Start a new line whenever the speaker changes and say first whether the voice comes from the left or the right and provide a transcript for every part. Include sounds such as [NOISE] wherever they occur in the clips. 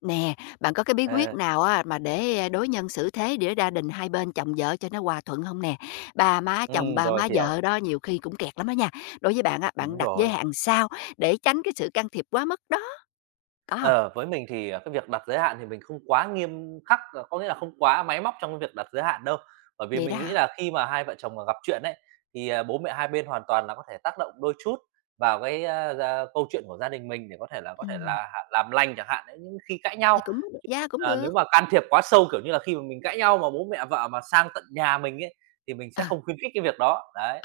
left: Nè, bạn có cái bí quyết
right: À,
left: nào á mà đối nhân xử thế để gia đình hai bên chồng vợ cho nó hòa thuận không nè? Ba má chồng, ba
right: rồi,
left: má
right: hiểu.
left: vợ đó nhiều khi cũng kẹt lắm á nha. Đối với bạn á, bạn
right: Đúng
left: đặt giới
right: rồi.
left: hạn sao để tránh cái sự can thiệp quá mức đó? Có không?
right: Ờ, với mình thì, cái việc đặt giới hạn thì mình không quá nghiêm khắc, có nghĩa là không quá máy móc trong cái việc đặt giới hạn đâu. Bởi vì
left: Vậy đó
right: mình nghĩ
left: hả?
right: là khi mà hai vợ chồng mà gặp chuyện ấy, thì, bố mẹ hai bên hoàn toàn là có thể tác động đôi chút vào cái, gia câu chuyện của gia đình mình để có thể là
left: Ừm,
right: hạ làm lành chẳng hạn, những khi cãi
left: thì
right: nhau.
left: cũng yeah, cũng
right: Ờ,
left: được.
right: nếu mà can thiệp quá sâu, kiểu như là, khi mà mình cãi nhau mà bố mẹ vợ mà sang tận nhà mình ấy, thì mình
left: Ờ.
right: sẽ không khuyến khích cái việc đó. Đấy,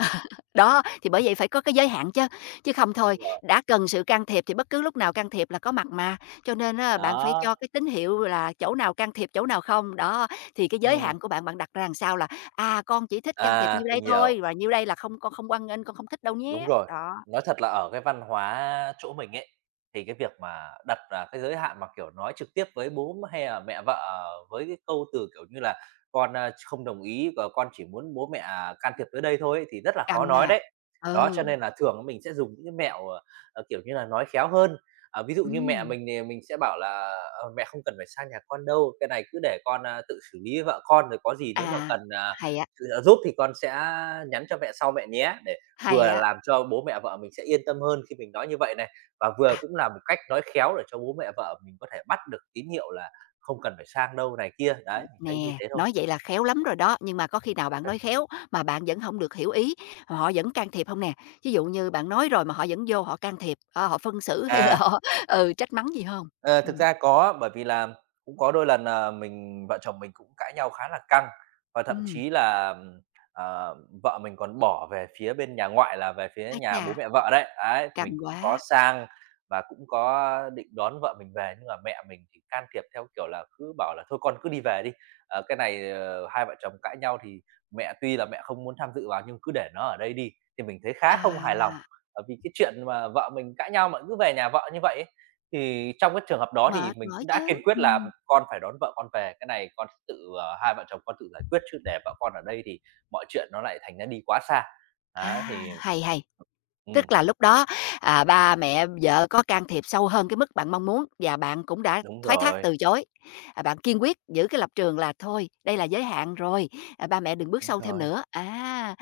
left: Đó, thì bởi vậy phải có cái giới hạn chứ, chứ không
right: đúng
left: thôi
right: rồi.
left: đã cần sự can thiệp thì bất cứ lúc nào can thiệp là có mặt mà, cho nên á bạn phải
right: Đó,
left: cho cái tín hiệu là chỗ nào can thiệp, chỗ nào không. Đó, thì cái giới
right: ừm,
left: hạn của bạn, bạn đặt ra làm sao là "À, con chỉ thích can thiệp nhiêu đây
right: mình hiểu.
left: thôi, và nhiêu đây là không, con không quan nghênh, con không thích đâu
right: Đúng
left: nhé."
right: rồi.
left: Đó,
right: Nói thật là ở cái văn hóa chỗ mình ấy, thì cái việc mà đặt ra cái giới hạn mà, kiểu, nói trực tiếp với bố m hay là mẹ vợ à, với cái câu từ, kiểu như là, "Con, không đồng ý và con chỉ muốn bố mẹ à, can thiệp tới đây thôi" ấy, thì rất là khó
left: cần
right: nói
left: à.
right: đấy. Đó, cho
left: Ừ,
right: nên là thường mình sẽ dùng những cái mẹo, kiểu như là, nói khéo hơn. À, ví dụ như mẹ
left: ừm,
right: mình thì mình sẽ bảo là "Ờ, mẹ không cần phải sang nhà con đâu, cái này cứ để con, tự xử lý với vợ con, rồi có gì nếu mà
left: à,
right: cần, à,
left: hay á,
right: sự trợ giúp thì con sẽ nhắn cho mẹ sau mẹ nhé" để vừa
left: hay
right: là
left: á.
right: làm cho bố mẹ vợ mình sẽ yên tâm hơn khi mình nói như vậy này, và vừa
left: À.
right: cũng là một cách nói khéo để cho bố mẹ vợ mình có thể bắt được tín hiệu là không cần phải sang đâu này kia. Đấy, mình thấy như
left: Nè,
right: thế thôi.
left: nói vậy là khéo lắm rồi đó, nhưng mà có khi nào bạn nói khéo mà bạn vẫn không được hiểu ý, họ vẫn can thiệp không nè? Ví dụ như bạn nói rồi mà họ vẫn vô họ can thiệp, họ phân xử [LAUGHS] hay là
right: À.
left: họ, [LAUGHS] ừ, trách mắng gì không?
right: Ờ,
left: Ừ.
right: thực ra có, bởi vì là cũng có đôi lần, vợ chồng mình cũng cãi nhau khá là căng và thậm
left: Ừ.
right: chí là, ờ, vợ mình còn bỏ về phía bên nhà ngoại là về phía
left: Ai
right: nhà
left: chà,
right: bố mẹ vợ đấy. Ấy,
left: căng
right: mình cũng
left: quá,
right: có sang và cũng có định đón vợ mình về, nhưng mà mẹ mình thì can thiệp theo kiểu là cứ bảo là "Thôi con cứ đi về đi, cái này, hai vợ chồng cãi nhau thì mẹ tuy là mẹ không muốn tham dự vào nhưng cứ để nó ở đây đi." Thì mình thấy khá không
left: à,
right: hài lòng, bởi vì cái chuyện mà vợ mình cãi nhau mà cứ về nhà vợ như vậy ấy, thì trong cái trường hợp đó thì
left: mệt
right: mình
left: mỏi
right: cũng đã
left: chứ,
right: kiên quyết là con phải đón vợ con về, cái này con tự, ờ hai vợ chồng con tự giải quyết, chứ để vợ con ở đây thì mọi chuyện nó lại thành ra đi quá xa. Á,
left: à,
right: thì
left: hay, hay.
right: ừm,
left: Tức là lúc đó, à, ba mẹ vợ có can thiệp sâu hơn cái mức bạn mong muốn và bạn cũng đã
right: đúng
left: thoái thác
right: rồi,
left: từ chối. À, bạn kiên quyết giữ cái lập trường là "Thôi, đây là giới hạn rồi, à, ba mẹ đừng bước
right: đúng
left: sâu thêm
right: rồi.
left: nữa." À,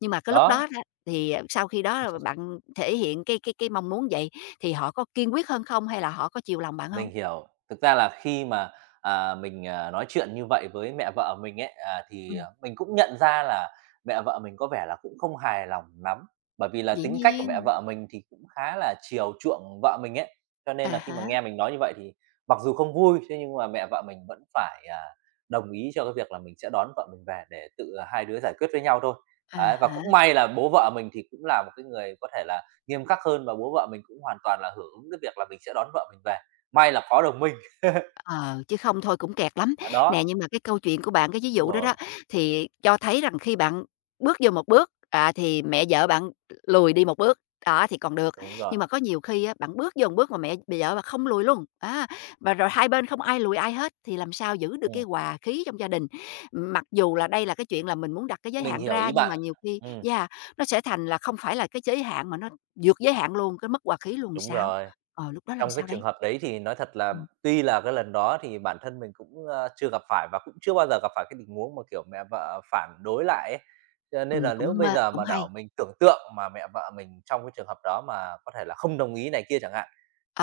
left: nhưng mà cái lúc
right: Đó.
left: đó đó thì sau khi đó là bạn thể hiện cái mong muốn vậy thì họ có kiên quyết hơn không hay là họ có chiều lòng bạn không?
right: Mình hiểu. Thực ra là khi mà, mình, nói chuyện như vậy với mẹ vợ mình ấy, thì,
left: Ừm,
right: mình cũng nhận ra là mẹ vợ mình có vẻ là cũng không hài lòng lắm. Bởi vì là
left: dĩ
right: tính cách của
left: nhiên.
right: mẹ vợ mình thì cũng khá là chiều chuộng vợ mình ấy, cho nên
left: À
right: là khi mà
left: hả.
right: nghe mình nói như vậy thì mặc dù không vui, thế nhưng mà mẹ vợ mình vẫn phải, đồng ý cho cái việc là mình sẽ đón vợ mình về để tự à, hai đứa giải quyết với nhau thôi.
left: À
right: Đấy, và
left: hả.
right: cũng may là bố vợ mình thì cũng là một cái người có thể là nghiêm khắc hơn và bố vợ mình cũng hoàn toàn là hưởng ứng cái việc là mình sẽ đón vợ mình về. May là có được mình,
left: Ờ, chứ không thôi cũng kẹt lắm.
right: à, đó.
left: Nè, nhưng mà cái câu chuyện của bạn, cái ví
right: Đúng
left: dụ đó
right: rồi,
left: đó, thì cho thấy rằng khi bạn bước vô một bước, à, thì mẹ vợ bạn lùi đi một bước, đó, thì còn được.
right: đúng rồi.
left: Nhưng mà có nhiều khi á, bạn bước vô một bước mà mẹ mẹ vợ bạn không lùi luôn, à, và rồi hai bên không ai lùi ai hết, thì làm sao giữ được cái
right: Ừm,
left: hòa khí trong gia đình. Mặc dù là đây là cái chuyện là mình muốn đặt cái giới
right: mình
left: hạn
right: hiểu
left: ra,
right: ý
left: nhưng
right: bạn.
left: mà nhiều khi
right: Ừm,
left: yeah, nó sẽ thành là không phải là cái giới hạn mà nó vượt giới hạn luôn, cái mất hòa khí luôn
right: đúng
left: sao?
right: rồi.
left: Ờ, lúc đó làm
right: Trong cái
left: sao
right: trường
left: đấy?
right: hợp đấy thì nói thật là
left: Ừm,
right: tuy là cái lần đó thì bản thân mình cũng, chưa gặp phải và cũng chưa bao giờ gặp phải cái tình huống mà, kiểu, mẹ vợ phản đối lại ấy. Cho nên là
left: cũng
right: nếu bây
left: mơ
right: giờ
left: cũng
right: mà đảo
left: hay.
right: mình tưởng tượng mà mẹ vợ mình trong cái trường hợp đó mà có thể là không đồng ý này kia chẳng hạn,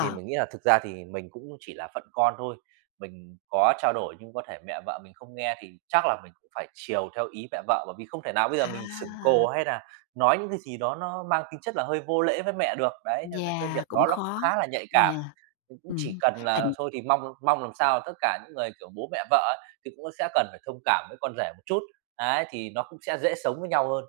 right: thì mình nghĩ là thực ra thì mình cũng chỉ là phận con thôi. Mình có trao đổi nhưng có thể mẹ vợ mình không nghe thì chắc là mình cũng phải chiều theo ý mẹ vợ, bởi vì không thể nào bây giờ mình sửng cồ
left: à,
right: hay là nói những cái gì đó nó mang tính chất là hơi vô lễ với mẹ được. Đấy, cho nên cái
left: yeah,
right: việc
left: cũng
right: đó nó cũng
left: khó,
right: khá là nhạy cảm.
left: yeah,
right: Mình cũng chỉ
left: ừm,
right: cần là
left: thành
right: thôi thì mong mong làm sao tất cả những người, kiểu, bố mẹ vợ ấy, thì cũng sẽ cần phải thông cảm với con rể một chút, đấy, thì nó cũng sẽ dễ sống với nhau hơn.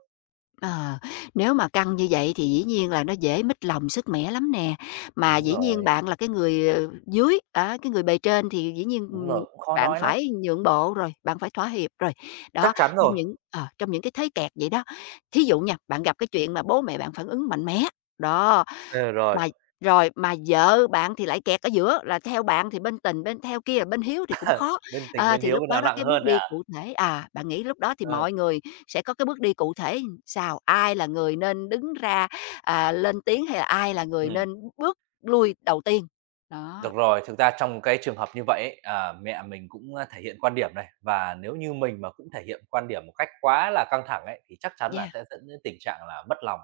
left: ờ, nếu mà căng như vậy thì dĩ nhiên là nó dễ mích lòng, sứt mẻ lắm nè. Mà
right: Đúng
left: dĩ nhiên
right: rồi,
left: bạn là cái người, ờ, dưới, á, cái người bề trên thì dĩ nhiên,
right: đúng rồi, cũng khó
left: bạn
right: nói lắm.
left: phải nhượng bộ rồi, bạn phải thỏa hiệp rồi.
right: Chắc
left: Đó,
right: chắn rồi,
left: trong những cái thế kẹt vậy đó, thí dụ nha, bạn gặp cái chuyện mà bố mẹ bạn phản ứng mạnh mẽ, đó.
right: ờ, rồi,
left: Mà rồi mà vợ bạn thì lại kẹt ở giữa, là theo bạn thì bên tình, bên theo kia là bên hiếu thì cũng khó.
right: [LAUGHS] bên tình
left: À,
right: bên
left: thì
right: hiếu
left: lúc
right: bên
left: đó
right: nào
left: đó
right: nặng
left: cái bước
right: hơn đấy
left: đi
right: hả?
left: cụ thể à, bạn nghĩ lúc đó thì
right: Ờ,
left: mọi người sẽ có cái bước đi cụ thể sao? Ai là người nên đứng ra, à, lên tiếng hay là ai là người
right: ừm,
left: nên bước lui đầu tiên? Đó,
right: được rồi, thực ra trong cái trường hợp như vậy ấy, mẹ mình cũng, thể hiện quan điểm này, và nếu như mình mà cũng thể hiện quan điểm một cách quá là căng thẳng ấy, thì chắc chắn là
left: yeah,
right: sẽ dẫn đến tình trạng là mất lòng.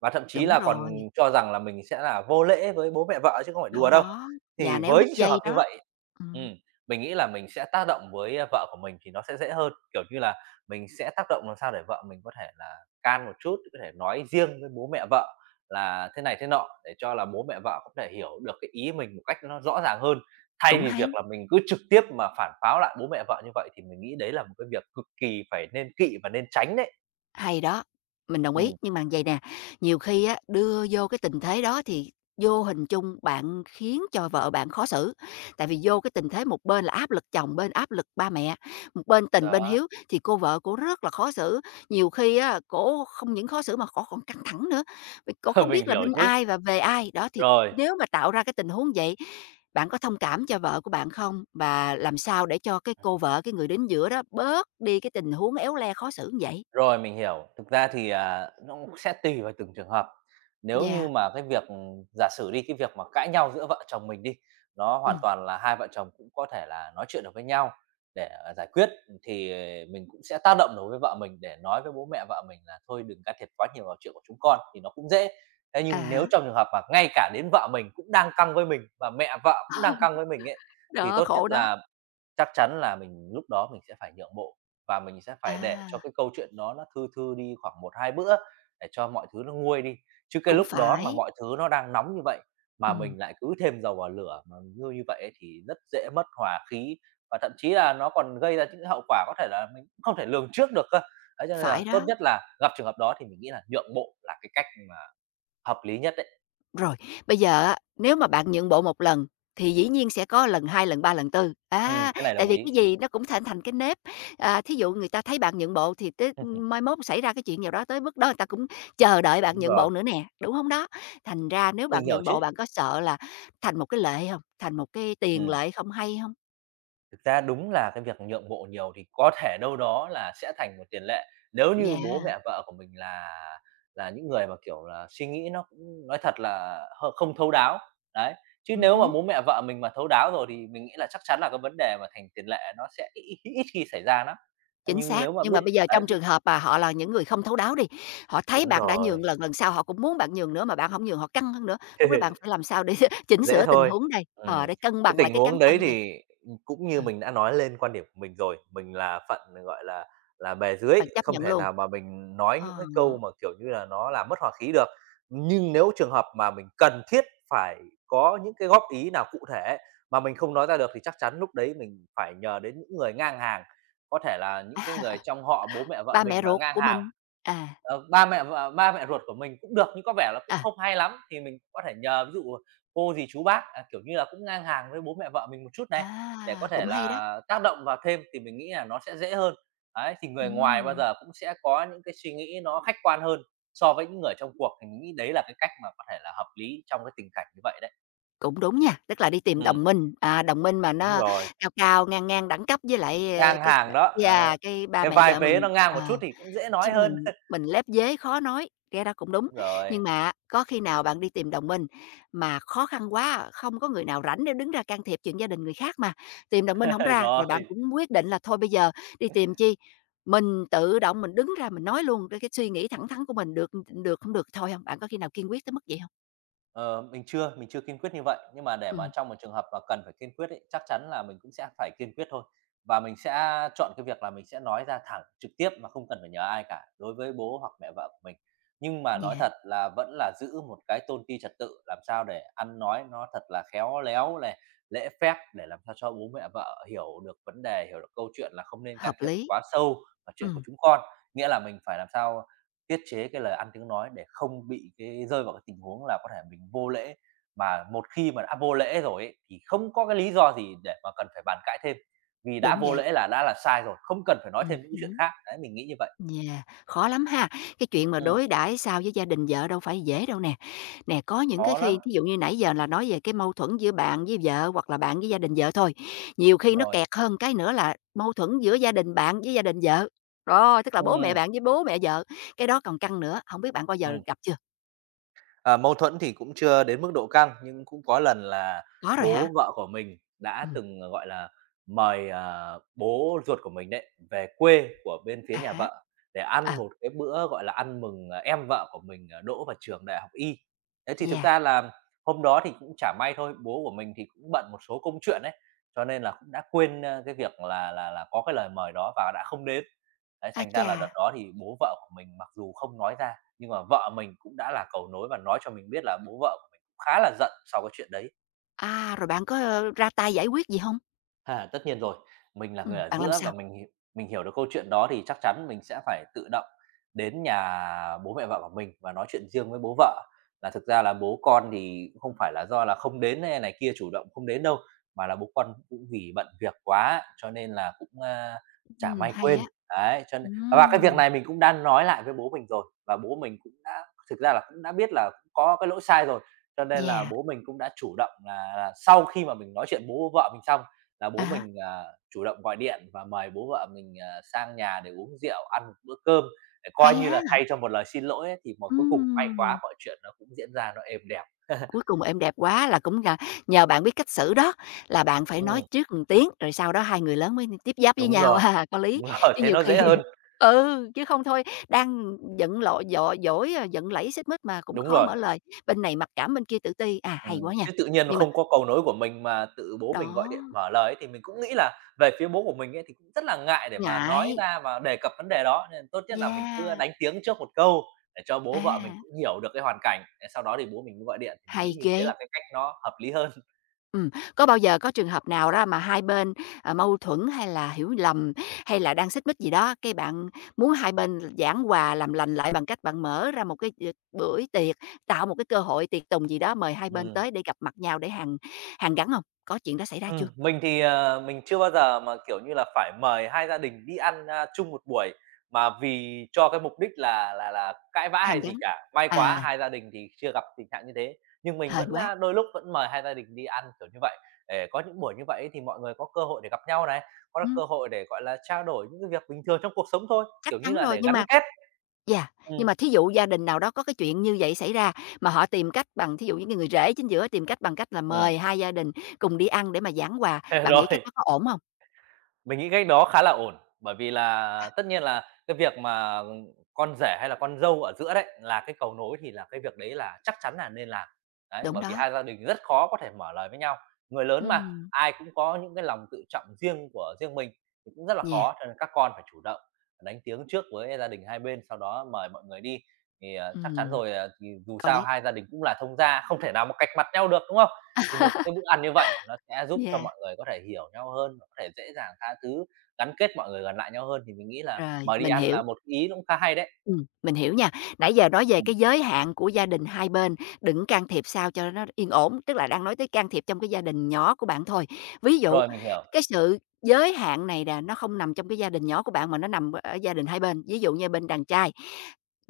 right: Và thậm chí
left: đúng
right: là
left: rồi,
right: còn cho rằng là mình sẽ là vô lễ với bố mẹ vợ chứ không phải
left: đó,
right: đùa đâu.
left: đó, và
right: Thì
left: néo
right: với
left: đứt
right: những trường
left: dây
right: hợp như
left: đó,
right: vậy
left: ừm,
right: ừm, mình nghĩ là mình sẽ tác động với, vợ của mình thì nó sẽ dễ hơn, kiểu như là, mình sẽ tác động làm sao để vợ mình có thể là can một chút, có thể nói riêng với bố mẹ vợ là thế này thế nọ, để cho là bố mẹ vợ có thể hiểu được cái ý mình một cách nó rõ ràng hơn. Thay
left: cũng
right: vì
left: hay.
right: việc là mình cứ trực tiếp mà phản pháo lại bố mẹ vợ như vậy thì mình nghĩ đấy là một cái việc cực kỳ phải nên kỵ và nên tránh đấy.
left: Hay đó, mình đồng ý,
right: Ừm,
left: nhưng mà vậy nè, nhiều khi á, đưa vô cái tình thế đó thì vô hình chung bạn khiến cho vợ bạn khó xử, tại vì vô cái tình thế một bên là áp lực chồng, bên áp lực ba mẹ, một bên tình bên
right: đó,
left: hiếu thì cô vợ cổ rất là khó xử. Nhiều khi á, cổ không những khó xử mà cổ còn căng thẳng nữa, vì cổ không
right: [LAUGHS] mình
left: biết là
right: hiểu
left: bên
right: chứ.
left: ai và về ai. Đó, thì
right: Rồi.
left: nếu mà tạo ra cái tình huống vậy, bạn có thông cảm cho vợ của bạn không? Và làm sao để cho cái cô vợ, cái người đứng giữa đó bớt đi cái tình huống éo le khó xử như vậy?
right: Rồi, mình hiểu. Thực ra thì, nó cũng sẽ tùy vào từng trường hợp. Nếu
left: Yeah.
right: như mà cái việc ừ, giả sử đi, cái việc mà cãi nhau giữa vợ chồng mình đi, nó hoàn
left: Ừm,
right: toàn là hai vợ chồng cũng có thể là nói chuyện được với nhau để, giải quyết, ừ, thì mình cũng sẽ tác động đối với vợ mình để nói với bố mẹ vợ mình là "Thôi đừng can thiệp quá nhiều vào chuyện của chúng con" thì nó cũng dễ. Thế
left: à
right: nhưng
left: há,
right: nếu trong trường hợp mà ngay cả đến vợ mình cũng đang căng với mình và mẹ vợ cũng đang căng với mình ấy, thì
left: đó,
right: tốt nhất
left: khổ đó.
right: là chắc chắn là mình lúc đó mình sẽ phải nhượng bộ và mình sẽ phải để cho
left: À,
right: cái câu chuyện đó nó thư thư đi khoảng một 2 bữa để cho mọi thứ nó nguôi đi. Chứ cái
left: cũng
right: lúc đó mà
left: phải,
right: mọi thứ nó đang nóng như vậy mà
left: ừm,
right: mình lại cứ thêm dầu vào lửa mà như như vậy ấy thì rất dễ mất hòa khí và thậm chí là nó còn gây ra những cái hậu quả có thể là mình cũng không thể lường trước được cơ. Đấy, cho nên là
left: phải
right: tốt
left: đó.
right: nhất là gặp trường hợp đó thì mình nghĩ là nhượng bộ là cái cách mà hợp lý nhất đấy.
left: Rồi, bây giờ á, nếu mà bạn nhượng bộ một lần thì dĩ nhiên sẽ có lần 2, lần 3, lần tư, á,
right: Cái này
left: tại
right: đồng
left: vì cái
right: ý.
left: gì nó cũng thành thành cái nếp. À, thí dụ người ta thấy bạn nhượng bộ thì tới
right: [LAUGHS]
left: mai mốt xảy ra cái chuyện nào đó tới mức đó người ta cũng chờ đợi bạn
right: Đúng
left: nhượng bộ
right: rồi,
left: nữa nè, đúng hông đó? Thành ra nếu bạn
right: mình hiểu
left: nhượng
right: chứ.
left: bộ bạn có sợ là thành một cái lệ hông? Thành một cái tiền
right: Ừ,
left: lệ không hay hông?
right: thực ra đúng là cái việc nhượng bộ nhiều thì có thể đâu đó là sẽ thành một tiền lệ. Nếu như bố
left: Yeah,
right: mẹ vợ của mình là những người mà, kiểu là, suy nghĩ nó cũng nói thật là h không thấu đáo, đấy. Chứ nếu mà
left: hứm.
right: bố mẹ vợ mình mà thấu đáo rồi thì mình nghĩ là chắc chắn là cái vấn đề mà thành tiền lệ nó sẽ ít ít khi xảy ra lắm.
left: Chính
right: Nhưng
left: xác,
right: nếu mà
left: nhưng mà
right: biết
left: bây giờ
right: đấy,
left: trong
right: biết
left: trường hợp mà họ là những người không thấu đáo đi, họ thấy
right: đúng
left: bạn đã
right: rồi.
left: nhường lần, lần sau họ cũng muốn bạn nhường nữa mà bạn không nhường họ căng hơn nữa, lúc đó bạn
right: [LAUGHS]
left: phải làm sao để [LAUGHS] chỉnh
right: Dễ
left: sửa tình
right: thôi.
left: huống đây? Ờ,
right: Ừm,
left: để cân
right: cái
left: bằng lại
right: tình
left: cái cán
right: huống đấy
left: cân đây.
right: thì, cũng
left: Ừ,
right: như mình đã nói lên quan điểm của mình rồi, mình là phận, gọi là bề dưới,
left: bạn chấp
right: không
left: nhận
right: thể
left: luôn.
right: nào mà mình nói những
left: Ờ,
right: cái câu mà, kiểu như là, nó làm mất hòa khí được. Nhưng nếu trường hợp mà mình cần thiết phải có những cái góp ý nào cụ thể ấy, mà mình không nói ra được thì chắc chắn lúc đấy mình phải nhờ đến những người ngang hàng, có thể là những cái người trong họ bố mẹ vợ
left: ba mẹ
right: mình mà
left: ruột
right: ngang
left: của
right: hàng,
left: mình. À,
right: ba mẹ vợ ba mẹ ruột của mình cũng được, nhưng có vẻ là cũng
left: à,
right: không hay lắm, thì mình có thể nhờ ví dụ cô dì chú bác, à, kiểu như là, cũng ngang hàng với bố mẹ vợ mình một chút này, để có
left: à,
right: thể
left: cũng hay đó.
right: là tác động vào thêm thì mình nghĩ là nó sẽ dễ hơn. Đấy, thì người ngoài bao
left: Ừm,
right: giờ cũng sẽ có những cái suy nghĩ nó khách quan hơn so với những người trong cuộc, thì mình nghĩ đấy là cái cách mà có thể là hợp lý trong cái tình cảnh như vậy đấy.
left: cũng đúng nha, tức là đi tìm
right: Ừm,
left: đồng minh, à, đồng minh mà
right: đúng
left: nó
right: rồi,
left: cao cao, ngang ngang đẳng cấp với lại, ờ,
right: ngang
left: cái
right: hàng đó,
left: yeah, cái ba
right: cái
left: mẹ
right: vai
left: vợ
right: vế
left: mình.
right: nó ngang một
left: Ờ.
right: chút thì cũng dễ
left: Chứ
right: nói hơn.
left: mình
right: [LAUGHS]
left: mình lép vế khó nói, nghe ra cũng đúng.
right: Đúng rồi,
left: Nhưng mà á, có khi nào bạn đi tìm đồng minh mà khó khăn quá, không có người nào rảnh để đứng ra can thiệp chuyện gia đình người khác mà, tìm đồng minh không
right: [LAUGHS]
left: ra, rồi bạn
right: rồi.
left: cũng quyết định là thôi bây giờ đi tìm chi, mình tự động mình đứng ra mình nói luôn cái suy nghĩ thẳng thắn của mình được, được không được thôi không? Bạn có khi nào kiên quyết tới mức vậy không?
right: Mình chưa kiên quyết như vậy, nhưng mà để mà
left: Ừ.
right: trong một trường hợp mà cần phải kiên quyết ấy, chắc chắn là mình cũng sẽ phải kiên quyết thôi. Và mình sẽ chọn cái việc là mình sẽ nói ra thẳng trực tiếp mà không cần phải nhờ ai cả, đối với bố hoặc mẹ vợ của mình. Nhưng mà nói
left: Yeah,
right: thật là vẫn là giữ một cái tôn ti trật tự, làm sao để ăn nói nó thật là khéo léo này, lễ phép để làm sao cho bố mẹ vợ hiểu được vấn đề, hiểu được câu chuyện là không nên can
left: hợp
right: thiệp
left: lý.
right: quá sâu vào chuyện của
left: Ừ,
right: chúng con. Nghĩa là mình phải làm sao tiết chế cái lời ăn tiếng nói để không bị cái rơi vào cái tình huống là có thể mình vô lễ. Mà một khi mà đã vô lễ rồi ấy, thì không có cái lý do gì để mà cần phải bàn cãi thêm, vì đã
left: đúng
right: vô
left: vậy.
right: lễ là đã là sai rồi, không cần phải nói thêm những chuyện
left: Ừm,
right: khác. Đấy, mình nghĩ như vậy.
left: dạ khó lắm ha. Cái chuyện mà
right: Ừm.
left: đối đãi sao với gia đình vợ đâu phải dễ đâu nè. Nè, có những cái
right: Khó lắm.
left: khi ví dụ như nãy giờ là nói về cái mâu thuẫn giữa bạn với vợ hoặc là bạn với gia đình vợ thôi. Nhiều khi nó
right: Rồi.
left: kẹt hơn cái nữa là mâu thuẫn giữa gia đình bạn với gia đình vợ. Rồi, tức là bố mẹ
right: Ừm,
left: bạn với bố mẹ vợ. Cái đó còn căng nữa, không biết bạn bao giờ
right: ừm.
left: gặp chưa?
right: Ờ, Mâu thuẫn thì cũng chưa đến mức độ căng, nhưng cũng có lần là
left: Có rồi hả?
right: bố vợ của mình đã
left: Ừm,
right: từng, gọi là, mời, bố ruột của mình đấy về quê của bên phía
left: à
right: nhà
left: hả,
right: vợ để
left: ờ,
right: ăn một cái bữa, gọi là, ăn mừng, à, em vợ của mình, à, đỗ vào trường đại học y. Thế thì thực
left: dạ.
right: ra là hôm đó thì cũng chả may thôi, bố của mình thì cũng bận một số công chuyện đấy cho nên là cũng đã quên, ơ, cái việc là có cái lời mời đó và đã không đến. Đấy,
left: A
right: thành ra
left: chà,
right: là đợt đó thì bố vợ của mình mặc dù không nói ra nhưng mà vợ mình cũng đã là cầu nối và nói cho mình biết là bố vợ của mình cũng khá là giận sau cái chuyện đấy.
left: à, rồi bạn có, ơ, ra tay giải quyết gì không?
right: Ha, tất nhiên rồi, mình là người ở
left: Bạn làm
right: giữa và
left: sao?
right: mình hiểu được câu chuyện đó thì chắc chắn mình sẽ phải tự động đến nhà bố mẹ vợ của mình và nói chuyện riêng với bố vợ là thực ra là bố con thì cũng không phải là do là không đến hay này kia chủ động không đến đâu, mà là bố con cũng vì bận việc quá cho nên là cũng, chả may
left: Hay á.
right: quên. Đấy, cho nên và cái việc
left: Ừm,
right: này mình cũng đã nói lại với bố mình rồi và bố mình cũng đã thực ra là cũng đã biết là cũng có cái lỗi sai rồi, cho nên là
left: yeah,
right: bố mình cũng đã chủ động là sau khi mà mình nói chuyện bố vợ mình xong là
left: à
right: bố
left: hả,
right: mình, chủ động gọi điện và mời bố vợ mình, sang nhà để uống rượu, ăn một bữa cơm, để coi
left: hay
right: như là
left: ha.
right: thay cho một lời xin lỗi ấy, thì mà cuối cùng may
left: Ừm,
right: quá mọi chuyện nó cũng diễn ra nó êm đẹp.
left: cuối
right: [LAUGHS]
left: cùng "Em đẹp quá" là cũng là nhờ bạn biết cách xử đó, là bạn phải nói
right: Ừm.
left: trước một tiếng, rồi sau đó hai người lớn mới tiếp giáp với
right: Đúng
left: nhau, [LAUGHS]
right: rồi,
left: à, có lý.
right: đúng [LAUGHS] rồi,
left: Chứ
right: thế
left: nhiều
right: nó
left: khi
right: dễ hơn.
left: [LAUGHS] ừ, chứ không thôi đang giận lộ dọ dỗi, à, giận lẫy xích mích mà cũng
right: Đúng
left: khó
right: rồi.
left: mở lời, bên này mặc cảm bên kia tự ti, à, hay quá nha.
right: Chứ tự nhiên
left: Nhưng mà
right: không có cầu nối của mình mà tự bố mình gọi
left: đó,
right: điện mở lời ấy, thì mình cũng nghĩ là về phía bố của mình ấy thì cũng rất là ngại để mà nói
left: ngại,
right: ra và đề cập vấn đề đó, nên tốt nhất là mình cứ
left: yeah,
right: đánh tiếng trước một câu để cho bố vợ mình
left: à,
right: cũng hiểu được cái hoàn cảnh, để sau đó thì bố mình mới gọi điện, thì mình nghĩ
left: hay
right: như
left: ghê.
right: thế là cái cách nó hợp lý hơn.
left: Ừm, có bao giờ có trường hợp nào đó mà hai bên, à, mâu thuẫn hay là hiểu lầm, hay là đang xích mích gì đó, cái bạn muốn hai bên giảng hòa, làm lành lại bằng cách bạn mở ra một cái d bữa tiệc, tạo một cái cơ hội tiệc tùng gì đó mời hai
right: [LAUGHS]
left: bên
right: Ừm.
left: tới để gặp mặt nhau để hàn hàn gắn không? Có chuyện đó xảy ra chưa?
right: Mình thì, mình chưa bao giờ mà, kiểu như là, phải mời hai gia đình đi ăn, chung một buổi mà vì cho cái mục đích là cãi vã
left: Hàn
right: hay
left: gắn.
right: gì cả. May quá
left: À,
right: hai gia đình thì chưa gặp tình trạng như thế, nhưng mình
left: hên
right: vẫn,
left: quá.
right: đôi lúc vẫn mời hai gia đình đi ăn, kiểu như vậy. Để có những buổi như vậy thì mọi người có cơ hội để gặp nhau này, có
left: Ừm,
right: cơ hội để, gọi là, trao đổi những cái việc bình thường trong cuộc sống thôi,
left: chắc
right: kiểu như
left: chắn
right: là,
left: rồi,
right: để
left: nhưng
right: gắn
left: mà
right: kết.
left: dạ
right: ừ
left: nhưng mà thí dụ gia đình nào đó có cái chuyện như vậy xảy ra mà họ tìm cách bằng thí dụ những cái người rể chính giữa tìm cách bằng cách là
right: ừm,
left: mời hai gia đình cùng đi ăn để mà giảng hòa,
right: [LAUGHS]
left: bạn nghĩ cách
right: rồi.
left: đó có ổn không?
right: Mình nghĩ cái đó khá là ổn, bởi vì là tất nhiên là cái việc mà, con rể hay là con dâu ở giữa đấy là cái cầu nối thì là cái việc đấy là chắc chắn là nên làm. Đấy,
left: Đúng
right: bởi vì
left: đó,
right: hai gia đình rất khó có thể mở lời với nhau, người lớn mà,
left: ừm,
right: ai cũng có những cái lòng tự trọng riêng của riêng mình thì cũng rất là
left: yeah,
right: khó, cho nên các con phải chủ động đánh tiếng trước với gia đình hai bên, sau đó mời mọi người đi. Thì, chắc chắn
left: ừm,
right: rồi, thì dù
left: có
right: sao
left: lý.
right: hai gia đình cũng là thông gia, không thể nào mà cạch mặt nhau được, đúng không? Thì một cái bữa ăn như vậy nó sẽ giúp cho
left: Yeah,
right: mọi người có thể hiểu nhau hơn và có thể dễ dàng tha thứ, gắn kết mọi người gần lại nhau hơn, thì mình nghĩ là
left: rồi,
right: mời đi
left: mình
right: ăn là
left: hiểu.
right: một ý nó cũng khá hay đấy.
left: Mình hiểu nha. Nãy giờ nói về
right: Ừm.
left: cái giới hạn của gia đình hai bên, đừng can thiệp sao cho nó yên ổn, tức là đang nói tới can thiệp trong cái gia đình nhỏ của bạn thôi. Ví dụ,
right: Rồi, mình hiểu,
left: cái sự giới hạn này là nó không nằm trong cái gia đình nhỏ của bạn mà nó nằm ở gia đình hai bên. Ví dụ như bên đàn trai,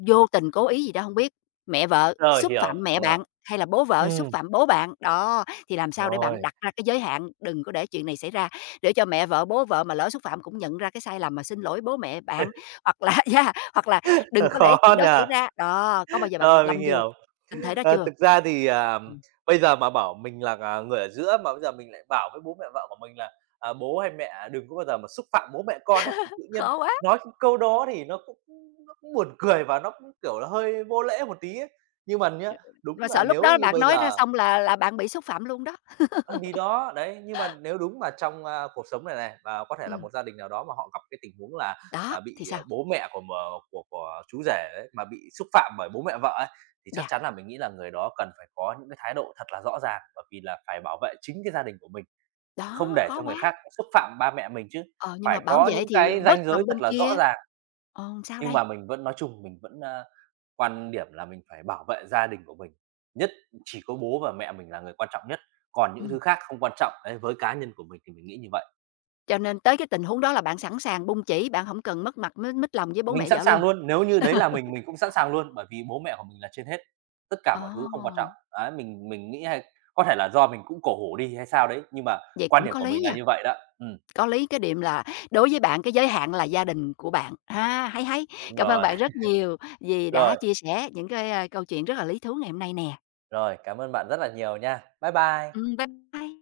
left: vô tình cố ý gì đó không biết, mẹ vợ
right: rồi,
left: xúc
right: hiểu,
left: phạm mẹ
right: đúng rồi.
left: bạn, hay là bố vợ xúc
right: Ừm,
left: phạm bố bạn, đó, thì làm sao để
right: rồi,
left: bạn đặt ra cái giới hạn đừng có để chuyện này xảy ra, để cho mẹ vợ, bố vợ mà lỡ xúc phạm cũng nhận ra cái sai lầm mà xin lỗi bố mẹ bạn. Hoặc là [LAUGHS] yeah, hoặc là đừng
right: [LAUGHS]
left: có để chuyện
right: khó
left: đó
right: nhỉ?
left: xảy ra. Đó, có bao giờ bạn
right: Rồi,
left: lâm
right: mình
left: vô
right: hiểu.
left: tình thế đó
right: Ờ,
left: chưa?
right: thực ra thì, à,
left: Ừm,
right: bây giờ mà bảo mình là, à, người ở giữa mà bây giờ mình lại bảo với bố mẹ vợ của mình là, à, "Bố hay mẹ à, đừng có bao giờ mà xúc phạm bố mẹ con" ấy, thì tự nhiên
left: khó quá,
right: nói cái câu đó thì nó cũng buồn cười và nó cũng, kiểu là, hơi vô lễ một tí ấy. Nhưng mà nhá,
left: mà
right: đúng là
left: sợ lúc
right: nếu
left: đó
right: như
left: bạn
right: bây
left: nói ra
right: giờ.
left: xong là bạn bị xúc phạm luôn đó.
right: Ờ, thì đó, đấy, nhưng mà nếu đúng mà trong, cuộc sống này này, và có thể là
left: Ừm,
right: một gia đình nào đó mà họ gặp cái tình huống là
left: đó,
right: là bị,
left: thì sao?
right: bố mẹ của m của chú rể ấy, mà bị xúc phạm bởi bố mẹ vợ ấy, thì chắc
left: Dạ,
right: chắn là mình nghĩ là người đó cần phải có những cái thái độ thật là rõ ràng, bởi vì là phải bảo vệ chính cái gia đình của mình, không
left: đó,
right: để
left: khó
right: cho người
left: quá.
right: khác xúc phạm ba mẹ mình chứ.
left: Ờ, nhưng
right: Phải
left: mà bảo
right: có
left: vệ
right: những
left: thì
right: cái
left: bớt
right: ranh giới
left: lòng bên
right: thật là rõ
left: kia,
right: ràng,
left: ờ, sao
right: nhưng
left: đây?
right: mà mình vẫn nói chung. Quan điểm là mình phải bảo vệ gia đình của mình, nhất chỉ có bố và mẹ mình là người quan trọng nhất, còn những thứ
left: Ừm,
right: khác không quan trọng. Đấy, với cá nhân của mình thì mình nghĩ như vậy.
left: cho nên tới cái tình huống đó là bạn sẵn sàng bung chỉ, bạn hổng cần mất mặt mới mít lòng với bố
right: Mình
left: mẹ
right: sẵn
left: vợ luôn.
right: sàng luôn, nếu như đấy là
left: [LAUGHS]
right: mình cũng sẵn sàng luôn, bởi vì bố mẹ của mình là trên hết, tất cả mọi thứ không quan
left: Ồ,
right: trọng. Đấy, mình nghĩ hay có thể là do mình cũng cổ hủ đi hay sao đấy, nhưng mà
left: vậy
right: quan
left: cũng
right: điểm
left: có
right: của
left: lý
right: mình là
left: nha.
right: như vậy đó.
left: Có lý cái điểm là đối với bạn cái giới hạn là gia đình của bạn. A, hay, hay!
right: Đúng
left: Cảm ơn
right: rồi.
left: bạn
right: [LAUGHS]
left: rất nhiều vì đã
right: Rồi,
left: chia sẻ những cái, a, câu chuyện rất là lý thú ngày hôm nay nè.
right: rồi, cảm ơn bạn rất là nhiều nha. Bye bye.
left: Bye bye.